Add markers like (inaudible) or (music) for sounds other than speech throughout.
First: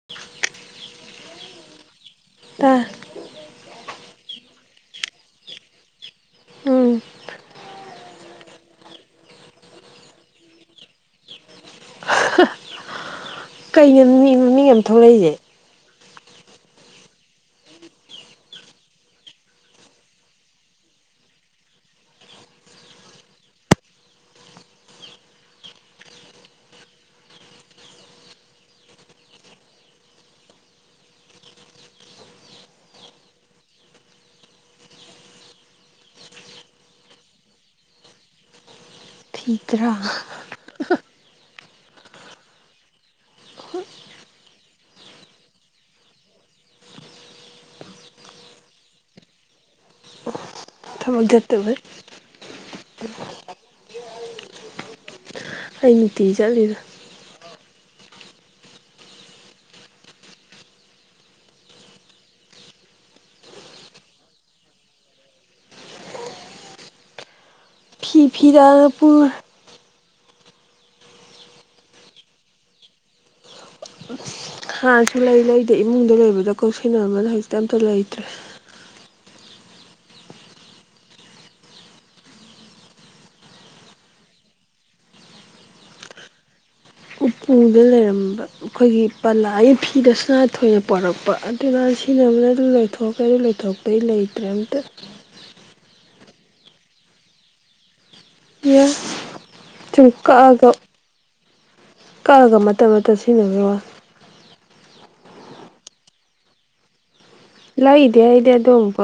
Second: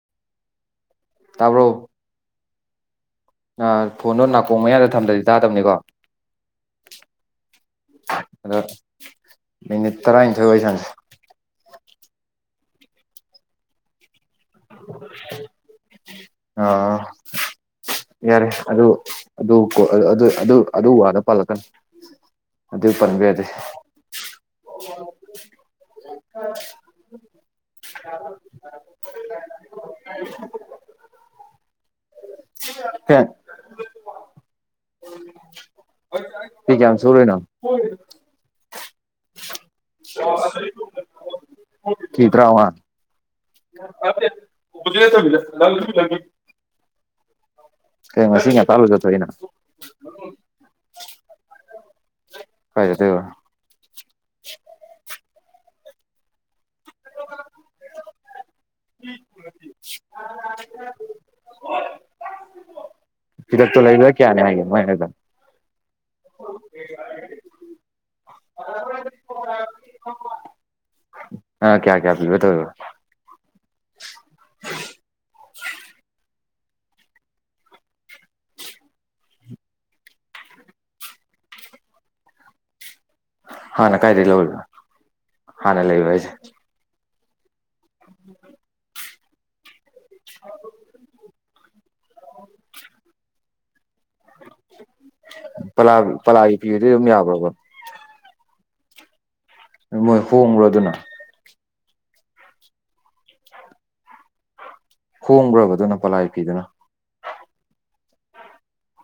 (unintelligible) ꯇꯕ꯭ꯔꯣ ꯇ ꯐꯣꯟꯗꯣ ꯅꯥꯀꯣꯡ ꯃꯌꯥꯗ ꯊꯝꯗꯗꯤ ꯇꯥꯗꯕꯅꯤꯀꯣ ꯎꯝ ꯑꯗ ꯃꯤꯅꯤꯠ ꯇꯔꯥ ꯏꯅꯤꯊꯣꯏ ꯑꯣꯏ ꯆꯥꯟꯁꯦ ꯀꯩꯒꯤ ꯃꯤ ꯃꯃꯤꯡ ꯑꯃ ꯊꯣꯛꯂꯛꯏꯁꯦ ꯑꯣ ꯌꯥꯔꯦ ꯑꯗꯨ ꯑꯗꯨ ꯑꯗꯨ ꯋꯥꯅ ꯄꯥꯜꯂꯛꯀꯅꯤ ꯑꯗꯨ ꯄꯟꯕꯤꯔꯗꯦ ꯑ (unintelligible) ꯍꯣꯏ ꯊꯤ ꯀꯝ ꯁꯔꯣꯏꯅ ꯊꯗ꯭ꯔꯥ ꯀ ꯇ꯭ꯔꯥꯃ ꯍꯧꯖꯦ ꯂ ꯂꯒꯦ ꯀꯩꯅꯣ ꯅꯥꯁꯤꯅꯥ ꯀꯔꯝꯕꯥ ꯆꯇꯣꯏꯅꯣ ꯊꯃꯗꯇꯕꯦ ꯀꯥꯢ ꯆꯇꯣꯏꯕ ꯍꯣꯏ ꯑꯩ ꯅꯨꯡꯇꯤꯒꯤ ꯆꯠꯂꯤꯗ (unintelligible) ꯍꯣꯏ ꯍꯤꯗꯛꯇꯣ ꯂꯩꯕ꯭ꯔꯥ ꯀꯌꯥꯅꯤ ꯍꯥꯏꯒꯦꯅꯣꯣꯏꯗ ꯎꯝ ꯐꯤ ꯐꯤꯔꯒ ꯄꯨꯔꯥ ꯅꯪꯅꯥ ꯀꯌꯥ ꯀꯌꯥ ꯄꯤꯕ ꯇꯧꯔꯤꯕꯥ ꯍꯥꯥꯟꯁꯨ ꯂꯩ ꯂꯩꯗ ꯏꯃꯨꯡꯗ ꯂꯩꯕꯗ ꯀꯧꯁꯤꯟꯅꯔꯝꯕꯗ ꯍꯖꯤꯛꯇꯤ ꯑꯝꯇ ꯂꯩꯇ꯭ꯔꯦ ꯍꯟꯅꯥ ꯀꯥꯏꯗꯒꯤ ꯂꯧꯔꯤꯕꯥ ꯍꯟꯅꯥ ꯂꯩꯕ꯭ꯔꯥ ꯍꯥꯏꯁꯦv ꯇꯨꯡ ꯗꯥ ꯂꯩ ꯎꯝ (unintelligible) ꯑꯩꯈꯣꯏꯒꯤ ꯄꯂꯥꯒꯤ ꯗꯥ ꯁꯅꯊꯣꯏ ꯅꯥ ꯄꯨꯔꯥꯛ ꯄꯥ ꯑꯗꯨꯅ ꯁꯤꯅ ꯑꯃꯅ ꯑꯗꯨ ꯂꯣꯏꯊꯣꯛꯇ꯭ꯔꯩ ꯑꯗꯨ ꯂꯩꯊꯣꯛꯄꯩ ꯂꯩꯅꯤ ꯇ꯭ꯔꯦꯟꯇꯦ ꯄꯂꯥ ꯄꯂꯥꯒꯤ ꯄꯤꯔꯗꯤ ꯑꯗꯨꯝ ꯌꯥꯕ꯭ꯔꯣꯕꯣ ꯌꯦ ꯆꯨꯝ ꯃꯣꯏ ꯀꯥꯛ ꯍꯣꯡꯕ꯭ꯔꯣ ꯑꯒꯥ ꯑꯗꯨꯅ ꯀꯥꯛ ꯑꯒ ꯃꯇꯨꯞ ꯃꯇꯨꯞ ꯁꯦꯝꯒꯤꯕꯥꯒꯤ ꯋꯥ ꯍꯣꯡꯈ꯭ꯔꯕꯗꯨꯅ ꯄꯂꯥꯏ ꯄꯤꯗꯅ ꯂꯩꯗꯦ ꯑꯩꯗꯤ ꯑꯗꯨꯝꯕ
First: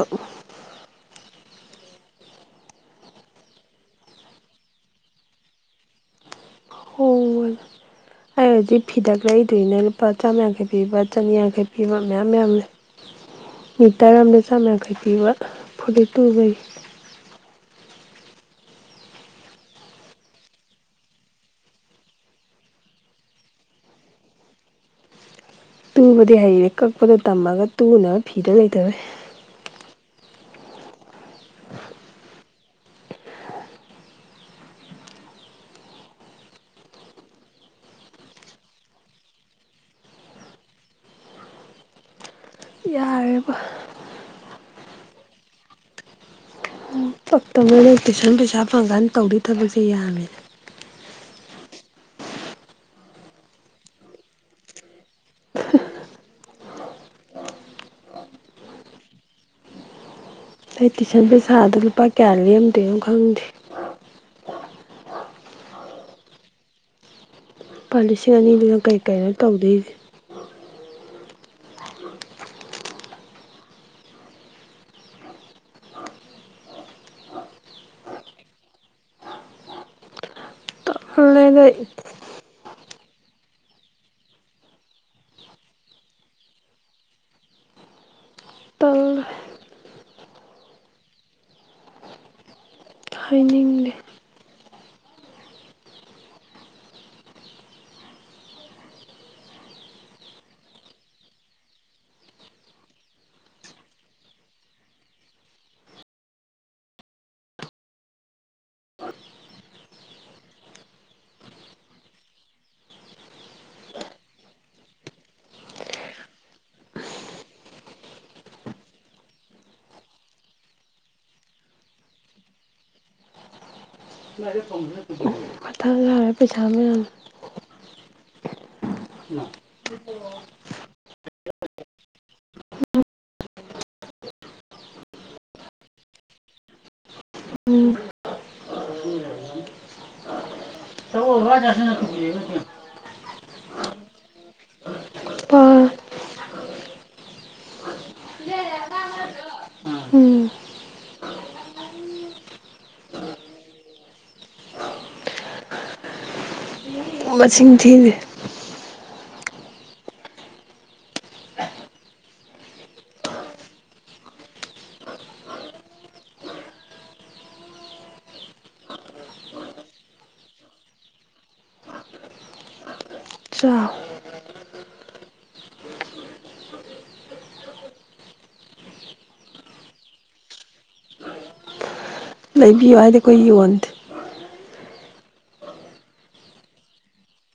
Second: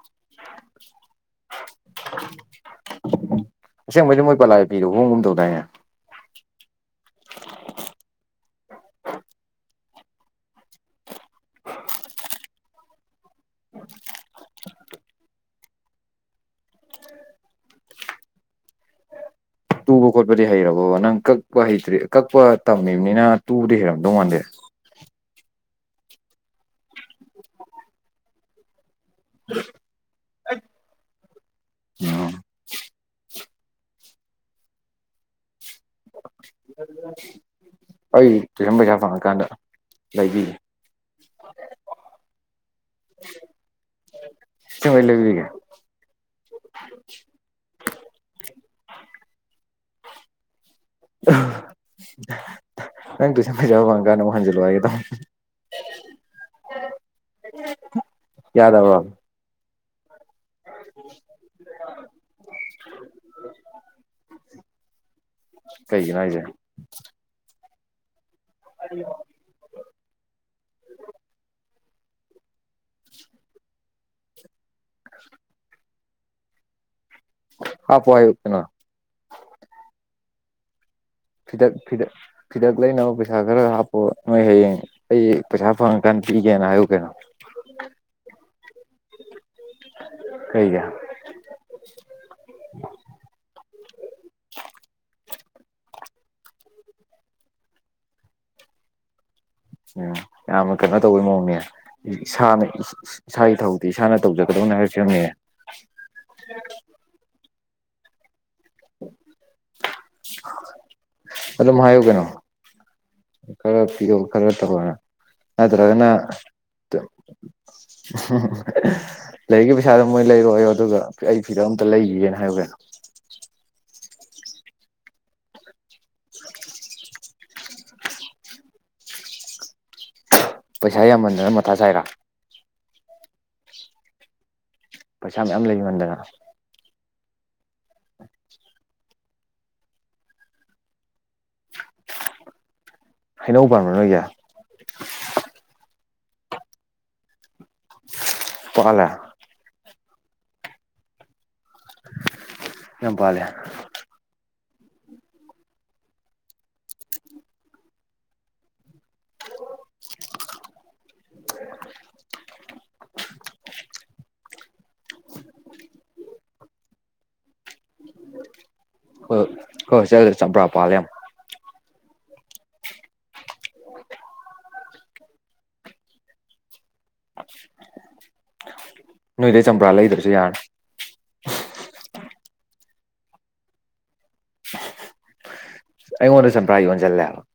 ꯎ ꯑꯁꯦꯡꯕꯩꯗꯤ ꯃꯣꯏ ꯄꯂꯥꯏ ꯄꯤꯗꯣ ꯍꯣꯡꯒꯨꯝ ꯇꯧꯗꯥꯏꯅꯦ ꯍꯣꯡꯕ ꯑꯩ ꯍꯧꯖꯤꯛ ꯐꯤꯗꯛ ꯂꯩꯗꯣꯏꯅꯦ ꯂꯨꯄꯥ ꯆꯥꯝ ꯌꯥꯡꯈꯩ ꯄꯤꯕ ꯆꯅꯤꯌꯥꯡꯈꯩ ꯄꯤꯕ ꯃꯌꯥꯝ ꯃꯌꯥꯝ ꯂꯩ ꯃꯤꯇꯔ ꯑꯃꯗ ꯆꯥꯝ ꯌꯥꯡꯈꯩ ꯄꯤꯕ ꯐꯨꯔꯤꯠ ꯇꯨꯕꯩ ꯇꯨꯕ ꯈꯣꯠꯄꯗꯤ ꯍꯩꯔꯕꯥꯕ ꯅꯪ ꯀꯛꯄ ꯍꯩꯇ꯭ꯔꯤ ꯀꯛꯄ ꯇꯝꯃꯤꯕꯅꯤꯅ ꯇꯨꯕꯗꯤ ꯍꯩꯔꯝꯗꯧ ꯃꯥꯟꯗꯦ ꯇꯨꯕꯗꯤ ꯍꯩꯔꯦ ꯀꯛꯄꯗꯣ ꯇꯝꯃꯒ ꯇꯨꯅꯕ ꯐꯤꯗꯣ ꯂꯩꯇꯕꯒꯤ (unintelligible) ꯎꯝ (unintelligible) (unintelligible) ꯑꯩ ꯇꯨꯏꯁꯟ ꯄꯩꯁꯥ ꯐꯪꯉꯀꯥꯟꯗ ꯂꯩꯕꯤꯒꯦ (unintelligible) ꯌꯥꯔꯦꯕ ꯑꯁꯦꯡꯕꯩ ꯂꯩꯕꯤꯒꯦ (unintelligible) ꯇꯨꯁꯟ ꯄꯩꯁꯥ ꯐꯪꯀꯥꯟꯗ ꯇꯧꯗꯣꯏ ꯊꯕꯛꯁꯦ ꯌꯥꯝꯃꯦ ꯅꯪ ꯇꯨꯏꯁꯟ ꯐꯩꯉ ꯀꯥꯟꯗ ꯑꯃꯨꯛ ꯍꯟꯖꯤꯜꯂꯨ ꯍꯥꯏꯒꯦ ꯇꯧꯅꯤ (unintelligible) ꯌꯥꯗꯕ꯭ꯔꯣ ꯑꯩ ꯇꯨꯏꯁꯟ ꯄꯩꯁꯥꯗꯣ ꯂꯨꯄꯥ ꯀꯌꯥ ꯂꯦꯝꯝꯗꯣꯏꯅꯣ ꯈꯪꯗꯦ ꯀꯩꯒꯤꯅꯣ ꯍꯥꯏꯖꯦ ꯂꯨꯄꯥ ꯂꯤꯁꯤꯡ ꯑꯅꯤꯗꯨꯅ ꯀꯩ ꯀꯩꯅꯣ ꯇꯧꯗꯣꯏꯁꯦ (unintelligible) (inaudible) ꯍꯣꯄꯣ ꯍꯥꯏꯌꯣ ꯀꯩꯅꯣ ꯇꯜꯂꯦꯗ ꯐꯤꯗꯛ ꯐꯤꯗꯛ ꯐꯤꯗꯛ ꯂꯩꯅꯕ ꯄꯩꯁꯥ ꯈꯔ ꯍꯥꯞꯄꯣ ꯅꯣꯏ ꯍꯌꯦꯡ ꯑꯩ ꯄꯁꯥ ꯐꯉ ꯀꯥꯟ ꯄꯤ ꯒꯦꯅ ꯍꯥꯏꯌꯨ ꯀꯩꯅꯣ ꯇꯜꯂꯦ ꯀꯩꯒꯤ ꯍꯥꯏꯅꯤꯡꯗꯦ ꯎꯝ ꯌꯥꯝꯅ ꯀꯩꯅꯣ ꯇꯧꯕꯒꯤ ꯃꯑꯣꯡꯅꯦ ꯏꯁꯥꯅꯥ ꯏꯁꯥ ꯏꯁꯥꯒꯤ ꯊꯕꯛꯇꯤ ꯏꯁꯥꯅ ꯇꯧꯖꯒꯗꯧꯅꯦ ꯍꯥꯏꯕꯁꯤ ꯑꯃꯅꯦ ꯑꯗꯨꯝ ꯍꯥꯏꯌꯨ ꯀꯩꯅꯣ ꯈꯔ ꯄꯤꯌꯣ ꯈꯔ ꯇꯧꯔꯣ ꯍꯥꯏꯔꯣ ꯅꯠꯇ꯭ꯔꯒꯅ (unintelligible) ꯂꯩꯔꯤ ꯄꯩꯁꯥꯗꯣꯅꯥ ꯃꯣꯏ ꯂꯩꯔꯣ ꯌꯣ ꯑꯗꯨꯒ ꯑꯩ ꯐꯤꯗꯣ ꯑꯝꯇ ꯂꯩꯈꯤꯒꯦꯅ ꯍꯥꯏꯌꯣ ꯀꯔꯤꯅꯣ (unintelligible) ꯄꯩꯁꯥ ꯃꯌꯥꯝ ꯎ (unintelligible) ꯄꯩꯁꯥ ꯌꯥꯝꯃꯟꯗꯅ ꯃꯊꯥ ꯁꯥꯏꯔꯥ ꯄꯩꯁꯥ ꯃꯌꯥꯝ ꯂꯩꯃꯟꯗꯅ ꯎꯝ (unintelligible) ꯍꯩꯅꯧ ꯄꯥꯟꯕ꯭ꯔ ꯅꯣꯏꯒꯤ ꯂꯨꯄꯥ ꯄꯥꯟꯂꯦ ꯎꯝ ꯌꯥꯝ ꯄꯥꯂꯦ ꯃꯁꯤꯡ ꯊꯤꯗꯦ ꯍꯣꯏ ꯑꯩꯈꯣꯏ ꯍꯣꯁ꯭ꯇꯦꯜꯗꯥꯗꯤ ꯆꯝꯄ꯭ꯔꯥ ꯄꯥꯜꯂꯦ ꯌꯥꯝ ꯆꯥꯎ ꯅꯣꯏꯗꯩ ꯆꯝꯄ꯭ꯔꯥ ꯂꯩꯗ꯭ꯔꯁꯨ ꯌꯥꯔꯥꯅꯤ ꯂꯩꯕꯤꯌꯨ ꯍꯥꯏꯗꯦ ꯑꯩꯈꯣꯏ ꯌꯣꯟꯗꯦ ꯑꯩꯉꯣꯟꯗ ꯁꯝꯄ꯭ꯔꯥꯏ ꯌꯣꯟꯖꯜꯂꯦꯕ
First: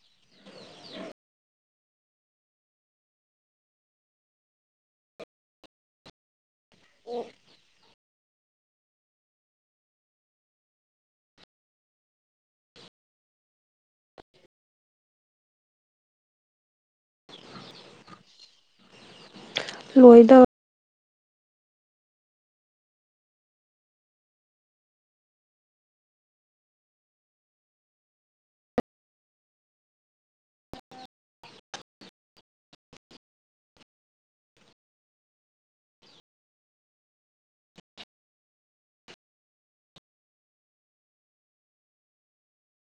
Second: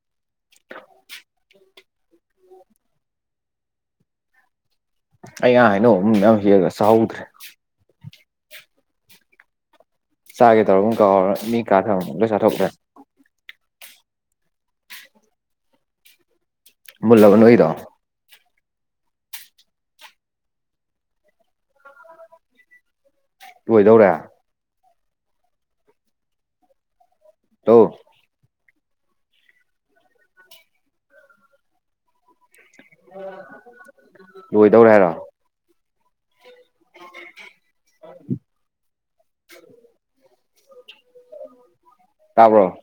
ꯑꯩ ꯉꯔꯥꯡ ꯍꯩꯅꯧ ꯑꯃꯨꯟꯕ ꯌꯥꯝ ꯍꯦꯛꯑꯒ ꯆꯍꯧꯗ꯭ꯔꯦ ꯆꯥꯒꯦ ꯇꯧꯔꯒ ꯛꯥꯎꯔ ꯃꯤ ꯀꯥ ꯊꯅꯝꯔ ꯂꯣꯏ ꯆꯥꯊꯣꯛꯈ꯭ꯔꯦ ꯃꯨꯜꯂꯕ ꯅꯣꯏꯗꯣ ꯂꯣꯏꯗꯧ ꯂꯣꯏꯗꯧꯔꯦ ꯍꯜꯂꯣ ꯂꯣꯏꯗꯧꯔꯦ ꯍꯥꯏꯔꯣ (unintelligible) ꯇꯥꯕ꯭ꯔꯣ